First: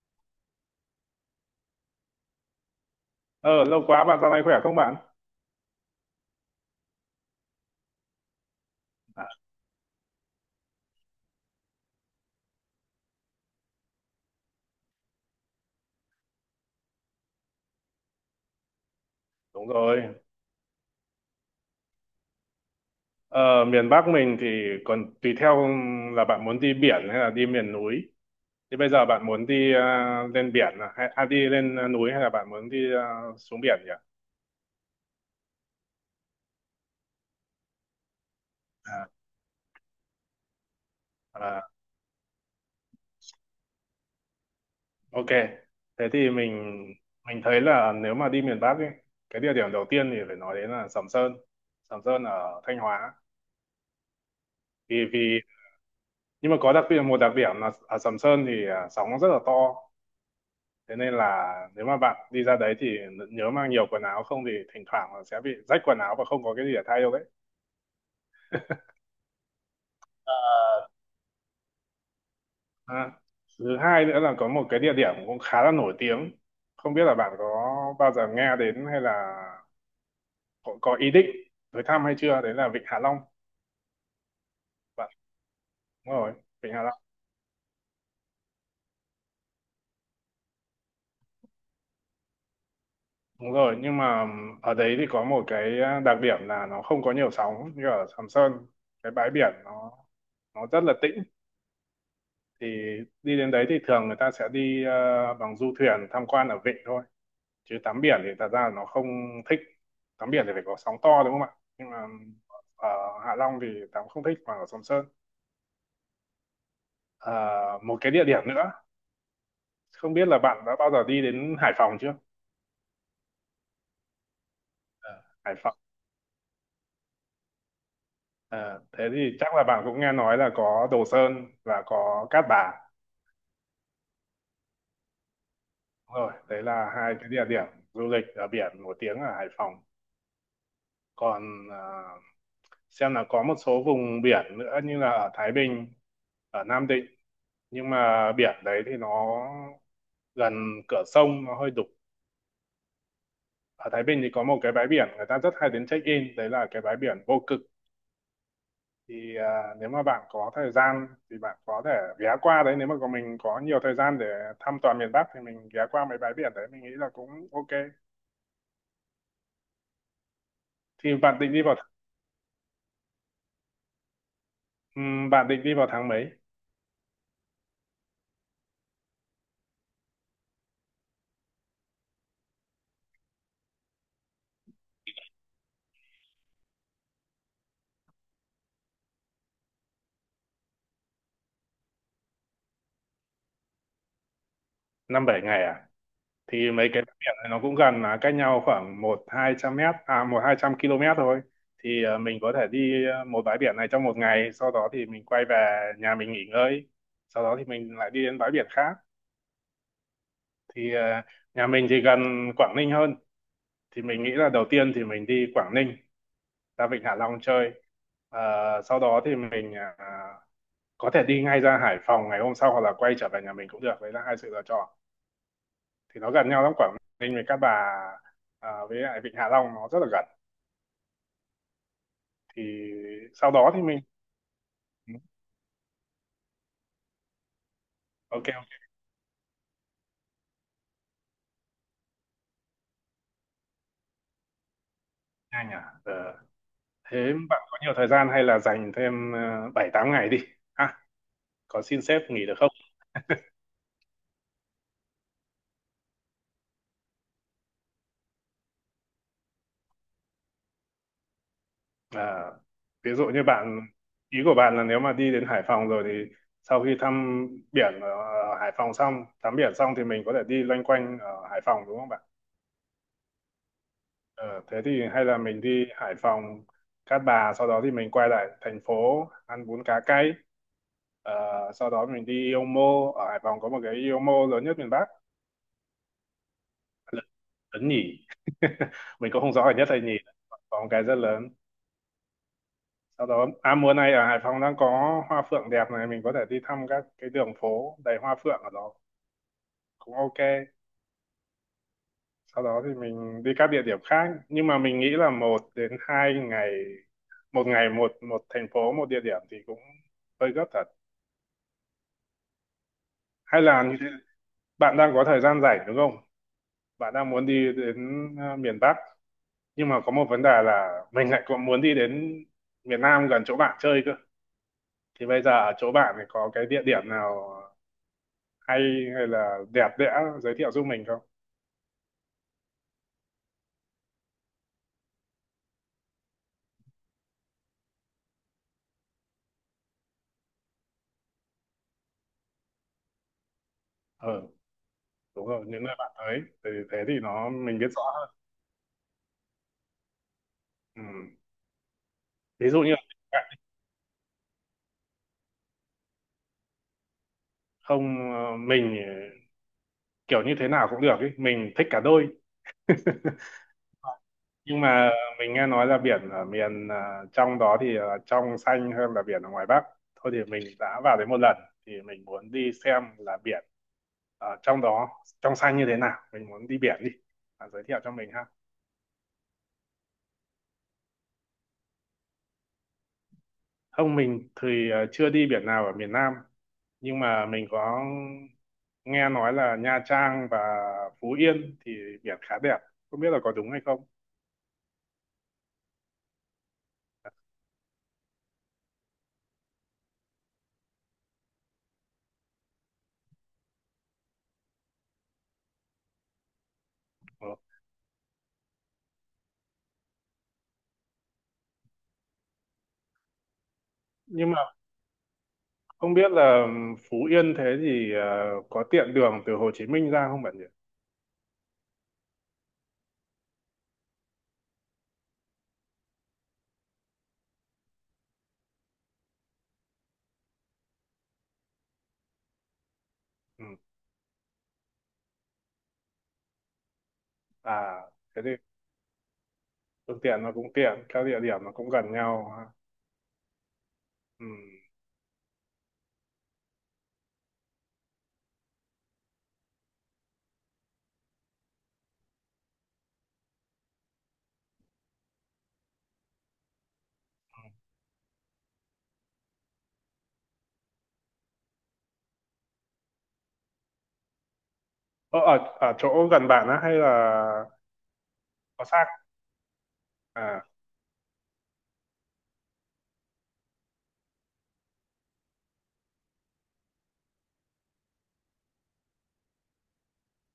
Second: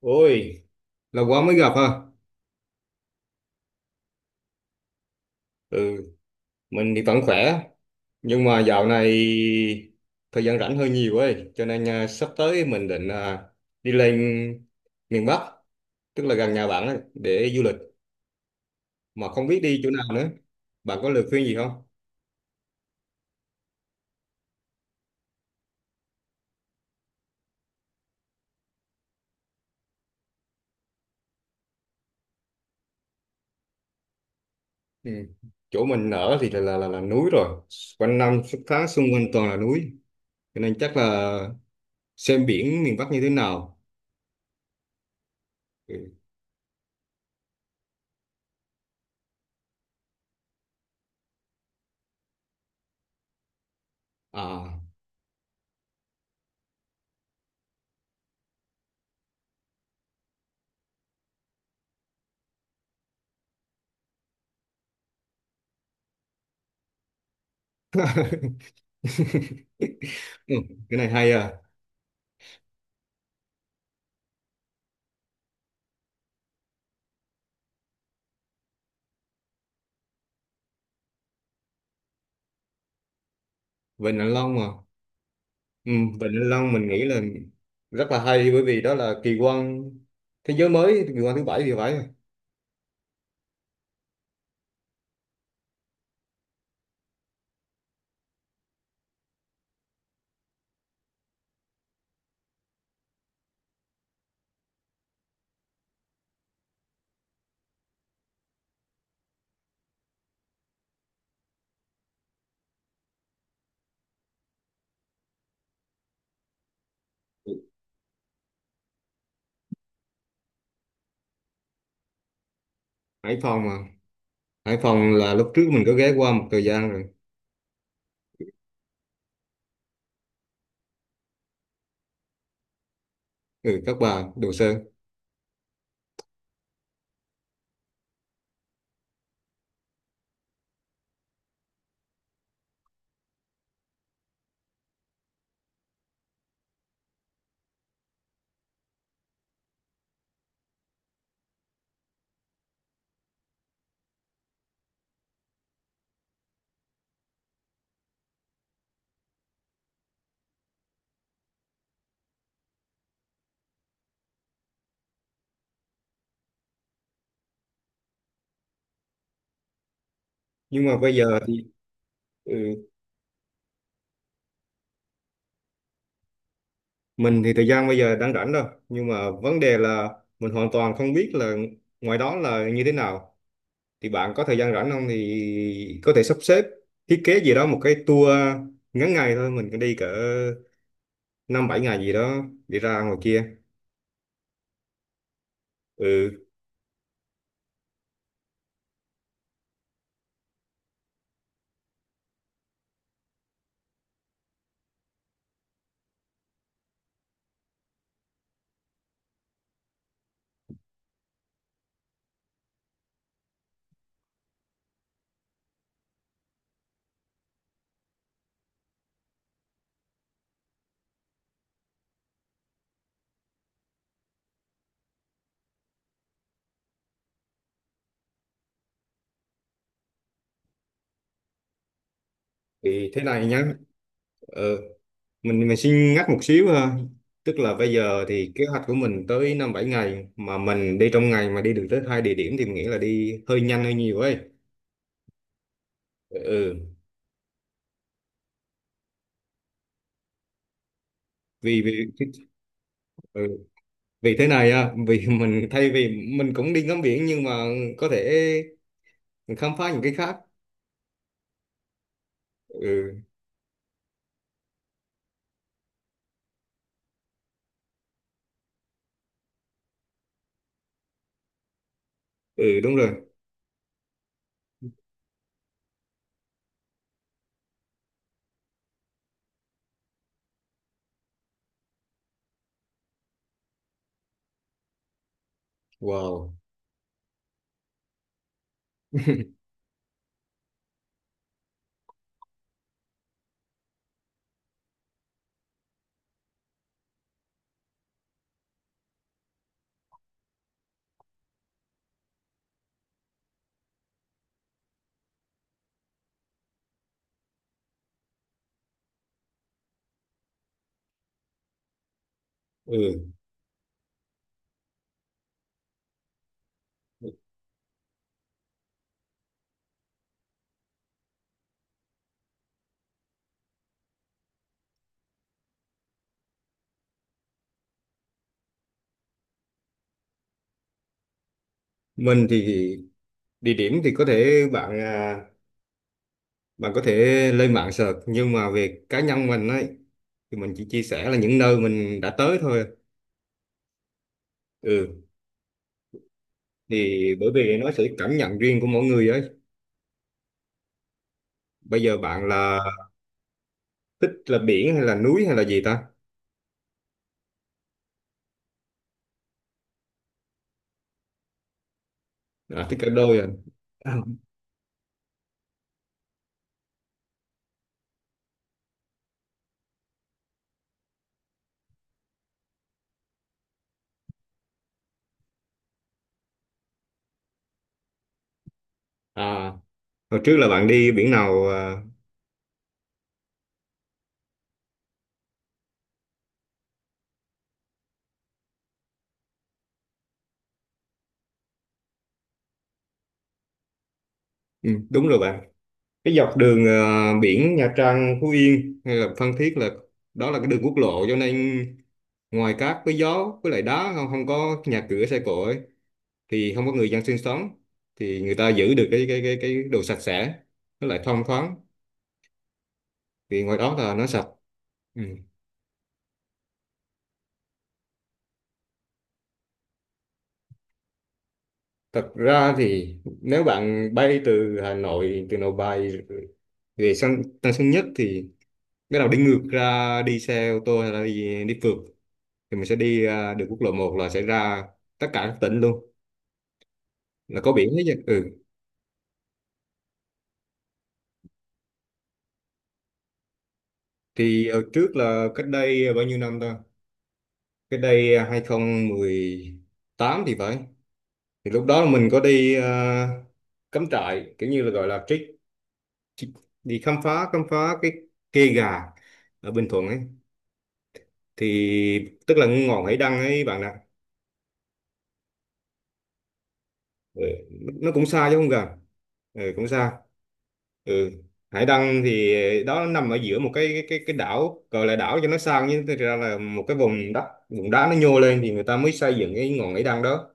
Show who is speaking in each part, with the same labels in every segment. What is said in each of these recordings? Speaker 1: Ôi, lâu quá mới gặp ha.
Speaker 2: Ờ, lâu quá bạn dạo này khỏe không bạn?
Speaker 1: Ừ, mình thì vẫn khỏe, nhưng mà dạo này thời gian rảnh hơi nhiều ấy, cho nên sắp tới mình định đi lên miền Bắc, tức là gần nhà bạn ấy, để du lịch, mà không biết
Speaker 2: Đúng
Speaker 1: đi chỗ
Speaker 2: rồi.
Speaker 1: nào nữa. Bạn có lời khuyên gì không?
Speaker 2: Ờ, miền Bắc mình thì còn tùy theo là bạn muốn đi biển hay là đi miền núi. Thì bây giờ bạn muốn đi lên biển à, hay đi lên núi, hay là bạn muốn đi xuống biển nhỉ?
Speaker 1: Ừ. Chỗ mình ở thì là núi rồi, quanh năm suốt tháng xung
Speaker 2: À,
Speaker 1: quanh toàn là núi, cho nên chắc là
Speaker 2: à,
Speaker 1: xem biển miền Bắc như thế nào.
Speaker 2: ok. Thế
Speaker 1: Ừ.
Speaker 2: thì mình thấy là nếu mà đi miền Bắc ấy, cái địa điểm đầu tiên thì phải nói đến là Sầm Sơn. Sầm Sơn ở Thanh Hóa.
Speaker 1: À,
Speaker 2: Vì vì Nhưng mà có đặc biệt một đặc điểm là ở Sầm Sơn thì sóng nó rất là to, thế nên là nếu mà bạn đi ra đấy thì nhớ mang nhiều quần áo, không thì thỉnh thoảng là sẽ bị rách quần áo và không có cái gì để thay đâu đấy.
Speaker 1: ừ, cái này hay à.
Speaker 2: à, Thứ hai nữa là có một cái địa điểm cũng khá là nổi tiếng, không biết là bạn có bao giờ nghe đến, hay là có ý định tới thăm hay chưa, đấy là Vịnh Hạ Long
Speaker 1: Vịnh Hạ Long à?
Speaker 2: bạn.
Speaker 1: Ừ,
Speaker 2: Đúng
Speaker 1: Vịnh
Speaker 2: rồi,
Speaker 1: Hạ Long
Speaker 2: Vịnh Hạ
Speaker 1: mình
Speaker 2: Long.
Speaker 1: nghĩ là rất là hay, bởi vì đó là kỳ quan thế giới mới, kỳ quan thứ bảy thì phải.
Speaker 2: Đúng rồi, nhưng mà ở đấy thì có một cái đặc điểm là nó không có nhiều sóng như ở Sầm Sơn, cái bãi biển nó rất là tĩnh, thì đi đến đấy thì thường người ta sẽ đi bằng du thuyền tham quan ở vịnh thôi, chứ tắm biển thì thật ra là nó không thích. Tắm biển thì phải có sóng to, đúng không ạ? Nhưng mà ở Hạ Long thì tắm không thích, mà ở Sầm Sơn. Ờ, một cái địa điểm nữa, không biết là bạn đã bao giờ đi đến Hải Phòng chưa.
Speaker 1: Hải Phòng à? Hải
Speaker 2: Ờ,
Speaker 1: Phòng là lúc
Speaker 2: Hải
Speaker 1: trước
Speaker 2: Phòng.
Speaker 1: mình có ghé qua một thời gian rồi.
Speaker 2: Ờ, thế thì chắc là bạn cũng nghe nói là có Đồ Sơn và có Cát Bà.
Speaker 1: Ừ, Cát Bà, Đồ Sơn.
Speaker 2: Đúng rồi, đấy là hai cái địa điểm du lịch ở biển nổi tiếng ở Hải Phòng. Còn xem là có một số vùng biển nữa như là ở Thái Bình, ở Nam Định, nhưng mà biển đấy thì nó gần cửa sông, nó hơi đục. Ở Thái Bình thì có một cái bãi biển người ta rất hay đến check in, đấy là cái bãi biển Vô Cực. Thì nếu mà bạn có thời gian thì bạn có thể ghé qua đấy, nếu mà mình có nhiều thời gian để thăm toàn miền Bắc thì mình ghé qua mấy bãi biển đấy, mình nghĩ là cũng ok.
Speaker 1: Nhưng mà
Speaker 2: thì
Speaker 1: bây giờ
Speaker 2: bạn định đi
Speaker 1: thì
Speaker 2: vào th-
Speaker 1: ừ,
Speaker 2: Bạn định đi vào tháng mấy?
Speaker 1: mình thì thời gian bây giờ đang rảnh đâu, nhưng mà vấn đề là mình hoàn toàn không biết là ngoài đó là như thế nào. Thì bạn có thời gian rảnh không thì có thể sắp xếp thiết kế gì đó một cái tour ngắn ngày thôi, mình cứ đi cỡ 5, 7 ngày gì đó đi ra ngoài kia.
Speaker 2: Năm bảy ngày à?
Speaker 1: Ừ,
Speaker 2: Thì mấy cái bãi biển này nó cũng gần, là cách nhau khoảng một hai trăm mét, à một hai trăm km thôi, thì mình có thể đi một bãi biển này trong một ngày, sau đó thì mình quay về nhà mình nghỉ ngơi, sau đó thì mình lại đi đến bãi biển khác. Thì nhà mình thì gần Quảng Ninh hơn, thì mình nghĩ là đầu tiên thì mình đi Quảng Ninh ra Vịnh Hạ Long chơi. Ờ, sau đó thì mình có thể đi ngay ra Hải Phòng ngày hôm sau, hoặc là quay trở về nhà mình cũng được, đấy là hai sự lựa chọn. Thì nó gần nhau lắm, Quảng Ninh với Cát Bà, à với lại Vịnh Hạ Long nó rất là gần. Thì
Speaker 1: thì thế này
Speaker 2: sau
Speaker 1: nhá.
Speaker 2: đó thì mình
Speaker 1: Ờ, mình mình xin ngắt một xíu ha. Tức là bây giờ
Speaker 2: Ok,
Speaker 1: thì kế
Speaker 2: ok,
Speaker 1: hoạch của mình tới 5, 7 ngày mà mình đi trong ngày mà đi được tới hai địa điểm thì mình nghĩ là đi hơi nhanh hơi nhiều ấy.
Speaker 2: nhanh à? Ờ,
Speaker 1: Ừ.
Speaker 2: thế bạn có nhiều thời gian hay là dành thêm bảy tám ngày đi ha? Có
Speaker 1: vì
Speaker 2: xin
Speaker 1: vì
Speaker 2: sếp nghỉ được không?
Speaker 1: ừ, vì thế này á, vì mình thay vì mình cũng đi ngắm biển, nhưng mà có thể mình khám phá những cái khác.
Speaker 2: À, ví
Speaker 1: Ừ.
Speaker 2: dụ như bạn ý của bạn là nếu mà đi đến Hải Phòng rồi thì sau khi thăm biển ở Hải Phòng xong, tắm biển xong thì mình có thể đi loanh quanh ở Hải Phòng, đúng không bạn?
Speaker 1: Ừ, đúng rồi.
Speaker 2: Ờ, thế thì hay là mình đi Hải Phòng, Cát Bà, sau đó thì mình quay lại thành phố ăn bún cá cay. Ờ, sau đó mình đi Ipomo, ở Hải Phòng có một cái Ipomo lớn nhất miền Bắc,
Speaker 1: Wow.
Speaker 2: lớn, lớn nhỉ. Mình cũng không rõ là nhất hay nhì, có một cái rất lớn. Sau đó, à mùa này ở Hải Phòng đang có hoa phượng đẹp này, mình có thể đi thăm các cái đường phố đầy hoa phượng ở đó, cũng ok. Sau đó thì mình đi các địa điểm khác, nhưng mà mình nghĩ là một đến hai ngày, một ngày một một thành phố một địa điểm thì cũng hơi gấp thật.
Speaker 1: Ừ.
Speaker 2: Hay là như thế, bạn đang có thời gian rảnh đúng không? Bạn đang muốn đi đến miền Bắc, nhưng mà có một vấn đề là mình lại còn muốn đi đến miền Nam gần chỗ bạn chơi cơ. Thì bây giờ ở chỗ bạn thì có cái địa điểm nào hay, hay là đẹp đẽ, giới thiệu giúp mình không?
Speaker 1: Mình thì địa điểm thì có thể bạn bạn có thể lên mạng search, nhưng mà về cá nhân mình ấy thì mình chỉ chia sẻ là những nơi mình đã tới thôi.
Speaker 2: Ừ,
Speaker 1: Ừ.
Speaker 2: đúng rồi, những nơi bạn tới thì thế thì
Speaker 1: Thì
Speaker 2: nó
Speaker 1: bởi vì
Speaker 2: mình biết
Speaker 1: nó
Speaker 2: rõ
Speaker 1: sẽ
Speaker 2: hơn.
Speaker 1: cảm nhận riêng của mỗi người ấy.
Speaker 2: Ừ.
Speaker 1: Bây giờ bạn
Speaker 2: ví
Speaker 1: là
Speaker 2: dụ như
Speaker 1: thích là biển hay là núi hay là gì ta?
Speaker 2: Không, mình kiểu như thế nào cũng được, ý mình thích cả đôi,
Speaker 1: À, thích cả đôi à?
Speaker 2: nhưng mà mình nghe nói là biển ở miền trong đó thì là trong xanh hơn là biển ở ngoài Bắc. Thôi thì mình đã vào đấy một lần, thì mình muốn đi xem là biển ở trong đó trong xanh như thế nào, mình muốn đi biển đi, bạn giới thiệu cho mình ha.
Speaker 1: À, hồi trước là bạn đi biển nào à?
Speaker 2: Không, mình thì chưa đi biển nào ở miền Nam, nhưng mà mình có nghe nói là Nha Trang và Phú Yên thì biển khá đẹp, không biết là có đúng hay không.
Speaker 1: Ừ, đúng rồi bạn, cái dọc đường biển Nha Trang, Phú Yên hay là Phan Thiết là đó là cái đường quốc lộ, cho nên ngoài cát với gió với lại đá, không không có nhà cửa xe cộ ấy, thì không có người dân sinh
Speaker 2: Ờ.
Speaker 1: sống. Thì người ta giữ được cái đồ sạch sẽ, nó lại thông thoáng, vì ngoài đó là nó sạch.
Speaker 2: nhưng mà
Speaker 1: Ừ.
Speaker 2: Không biết là Phú Yên thế thì có tiện đường từ Hồ Chí Minh ra không bạn nhỉ?
Speaker 1: Thật ra thì nếu bạn bay từ Hà Nội, từ Nội Bài về sân Tân Sơn Nhất thì bắt đầu đi ngược ra, đi xe ô tô hay là đi phượt thì mình sẽ đi
Speaker 2: Ừ.
Speaker 1: đường quốc lộ 1 là sẽ ra tất cả các tỉnh luôn, là có biển
Speaker 2: À,
Speaker 1: hết chứ.
Speaker 2: thế
Speaker 1: Ừ.
Speaker 2: thì phương tiện nó cũng tiện, các địa điểm nó cũng gần nhau, ha. Ừ.
Speaker 1: Thì ở trước là cách đây bao nhiêu năm ta? Cách đây 2018 thì phải. Thì lúc đó là mình có đi cắm trại, kiểu như là gọi là trek, chị- đi khám phá cái kê gà ở Bình Thuận ấy, thì tức là ngọn Hải Đăng ấy bạn ạ.
Speaker 2: Ở chỗ gần bạn á, hay là
Speaker 1: Ừ, nó cũng xa chứ không
Speaker 2: có
Speaker 1: gần.
Speaker 2: xa?
Speaker 1: Ừ, cũng xa.
Speaker 2: À,
Speaker 1: Ừ. Hải Đăng thì đó nằm ở giữa một cái đảo, gọi là đảo cho nó sang, nhưng thực ra là một cái vùng đất, vùng đá nó nhô lên, thì người ta mới xây dựng cái ngọn Hải Đăng đó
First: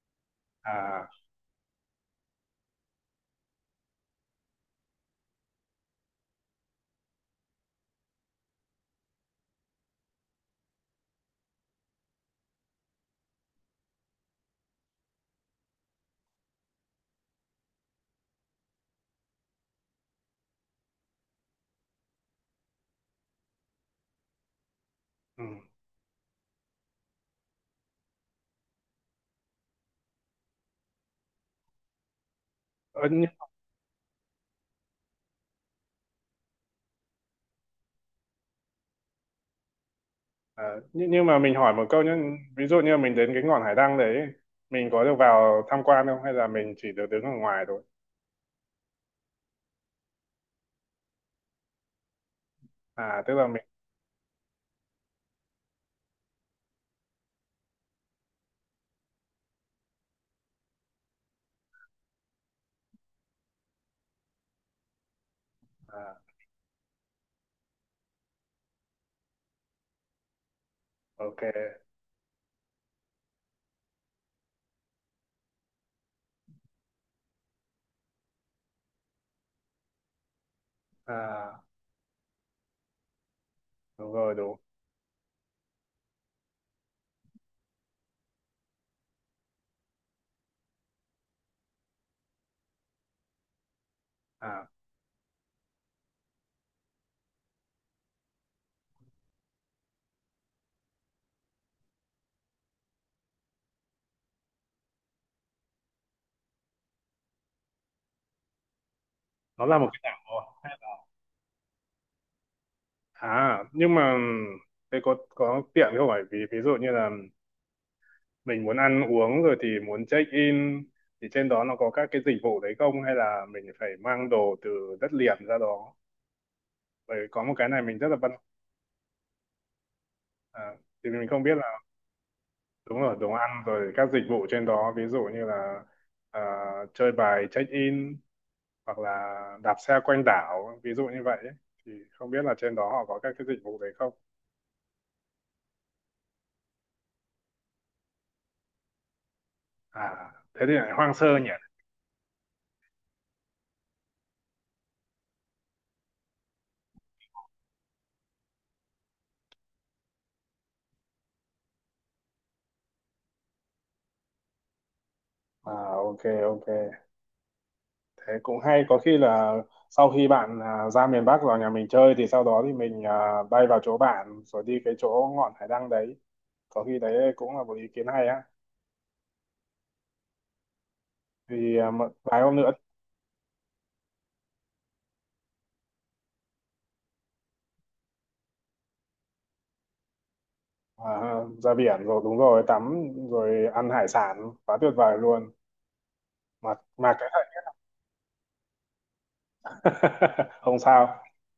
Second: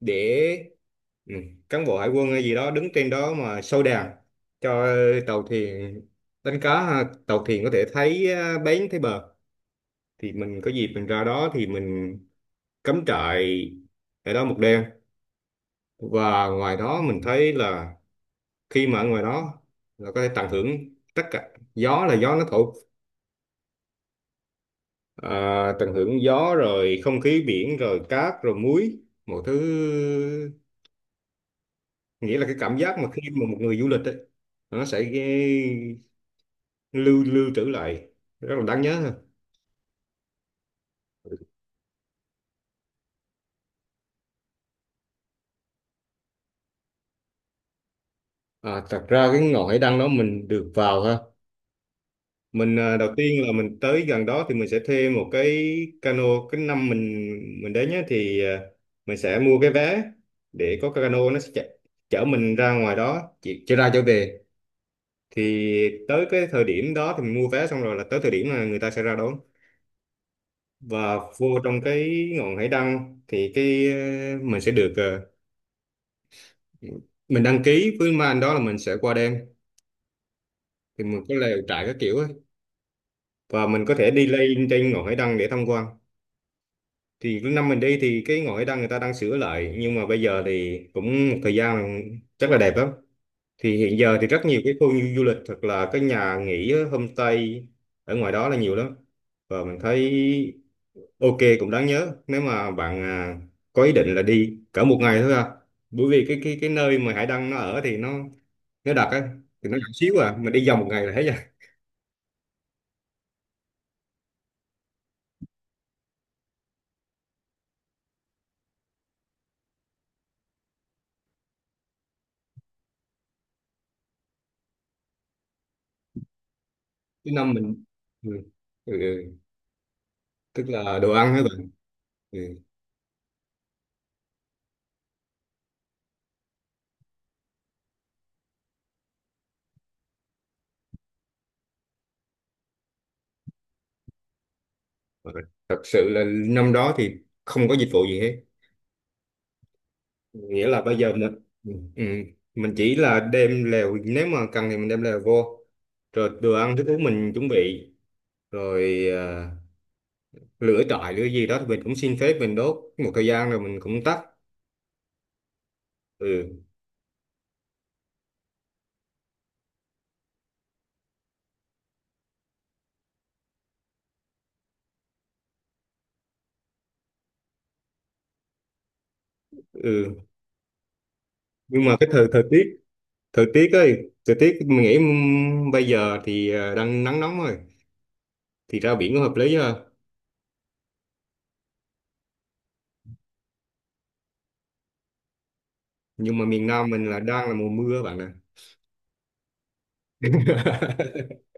Speaker 1: để
Speaker 2: à,
Speaker 1: ừ, cán bộ hải quân hay gì đó đứng trên đó mà soi đèn cho tàu thuyền đánh cá ha, tàu thuyền có thể thấy bến, thấy bờ. Thì mình có dịp mình ra đó thì mình cắm trại ở đó một đêm, và ngoài đó mình thấy là khi mà ở ngoài đó là có thể tận hưởng tất cả, gió là gió nó thổi,
Speaker 2: ừ.
Speaker 1: tận hưởng gió rồi không khí biển rồi cát rồi muối, một thứ, nghĩa là cái cảm giác
Speaker 2: Ờ,
Speaker 1: mà khi
Speaker 2: nhưng,
Speaker 1: mà một người du lịch ấy, nó sẽ lưu lưu trữ lại rất là đáng nhớ ha.
Speaker 2: à, nhưng nhưng mà mình hỏi một câu nhé, ví dụ như mình đến cái ngọn hải đăng đấy, mình có được vào tham quan không, hay là mình chỉ được đứng ở ngoài thôi?
Speaker 1: Thật ra cái ngọn hải đăng đó mình được vào ha. Mình đầu
Speaker 2: À, tức
Speaker 1: tiên
Speaker 2: là
Speaker 1: là
Speaker 2: mình,
Speaker 1: mình tới gần đó thì mình sẽ thuê một cái cano. Cái năm mình đến nhé thì mình sẽ mua cái vé để có cái cano nó sẽ chở mình ra ngoài đó, chỉ ra trở về. Thì
Speaker 2: à,
Speaker 1: tới cái thời điểm đó thì mình mua vé xong rồi là tới thời điểm là người ta sẽ ra đón và
Speaker 2: Ok,
Speaker 1: vô trong cái ngọn hải đăng thì cái mình sẽ được mình đăng ký với mấy anh đó là mình sẽ qua đêm, thì mình có lều
Speaker 2: à,
Speaker 1: trại các kiểu ấy. Và mình có thể
Speaker 2: đúng
Speaker 1: đi
Speaker 2: rồi, đúng.
Speaker 1: lên trên ngọn hải đăng để tham quan. Thì năm mình đi thì cái ngọn hải đăng người ta đang sửa lại, nhưng mà bây giờ thì cũng một thời gian, chắc là đẹp lắm. Thì hiện giờ thì rất nhiều
Speaker 2: À,
Speaker 1: cái khu du lịch, thật là cái nhà nghỉ á, homestay ở ngoài đó là nhiều lắm, và mình thấy ok, cũng đáng nhớ, nếu mà bạn có ý định là đi cỡ một ngày thôi à, bởi vì cái nơi mà Hải Đăng nó ở thì nó đặc ấy,
Speaker 2: nó
Speaker 1: thì
Speaker 2: là
Speaker 1: nó nhỏ
Speaker 2: một cái đảo.
Speaker 1: xíu à, mình đi vòng một ngày là hết rồi.
Speaker 2: À, nhưng mà ừ, thế có tiện không, phải vì ví dụ như là mình muốn ăn uống rồi thì muốn check in thì trên đó nó có các cái dịch vụ đấy không, hay là mình phải mang đồ từ đất liền ra đó. Bởi vì
Speaker 1: Thứ
Speaker 2: có
Speaker 1: năm
Speaker 2: một cái này
Speaker 1: mình
Speaker 2: mình rất là
Speaker 1: ừ. Ừ. Ừ.
Speaker 2: à,
Speaker 1: Tức là
Speaker 2: thì
Speaker 1: đồ
Speaker 2: mình
Speaker 1: ăn hả
Speaker 2: không biết
Speaker 1: bạn?
Speaker 2: là,
Speaker 1: Ừ.
Speaker 2: đúng rồi, đồ ăn rồi các dịch vụ trên đó ví dụ như là à, chơi bài check in hoặc là đạp xe quanh đảo, ví dụ như vậy ấy. Thì không biết là trên đó họ có các cái dịch vụ đấy không.
Speaker 1: Ờ, thật sự là năm đó thì không có dịch vụ gì hết.
Speaker 2: À, thế
Speaker 1: Nghĩa
Speaker 2: thì
Speaker 1: là
Speaker 2: lại
Speaker 1: bây giờ
Speaker 2: hoang
Speaker 1: mình.
Speaker 2: sơ nhỉ.
Speaker 1: Ừ. Ừ, mình chỉ là đem lèo, nếu mà cần thì mình đem lèo vô, rồi đồ ăn thức uống mình chuẩn bị, rồi lửa trại lửa gì đó thì mình cũng xin phép mình đốt một thời gian rồi mình cũng tắt.
Speaker 2: À, ok,
Speaker 1: Ừ.
Speaker 2: ok, thế cũng hay, có khi là sau khi bạn ra miền Bắc vào nhà mình chơi thì sau đó thì mình bay vào chỗ bạn rồi đi cái chỗ ngọn hải đăng đấy, có khi đấy cũng là một ý kiến hay á.
Speaker 1: Ừ.
Speaker 2: Thì
Speaker 1: Nhưng mà cái
Speaker 2: một
Speaker 1: thời
Speaker 2: vài
Speaker 1: thời
Speaker 2: hôm
Speaker 1: tiết
Speaker 2: nữa,
Speaker 1: thời tiết ấy, thời tiết mình nghĩ bây giờ thì đang nắng nóng rồi thì ra biển có hợp lý ha.
Speaker 2: à ra biển rồi, đúng rồi, tắm rồi ăn hải sản quá tuyệt vời luôn.
Speaker 1: Nhưng mà miền Nam mình
Speaker 2: Mà
Speaker 1: là
Speaker 2: cái
Speaker 1: đang là mùa mưa bạn ạ.
Speaker 2: Không sao,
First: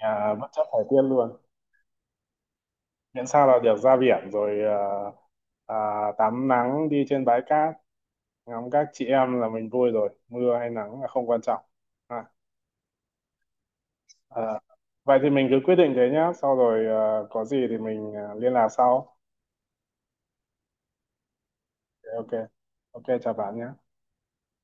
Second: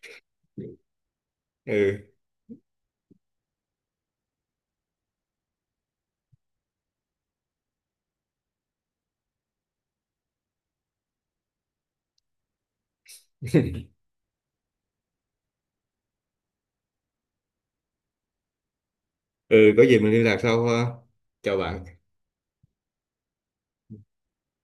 Speaker 2: à bất chấp thời tiết luôn,
Speaker 1: Ừ.
Speaker 2: miễn sao là được ra biển rồi à, tắm nắng đi trên bãi cát ngắm các chị em là mình vui rồi, mưa hay nắng là không quan trọng. À. Ờ, vậy thì mình cứ quyết định thế nhá, sau rồi có gì thì mình liên lạc sau.
Speaker 1: Ừ, có gì mình liên lạc sau ha. Chào bạn.
Speaker 2: Ok, ok, chào bạn nhé.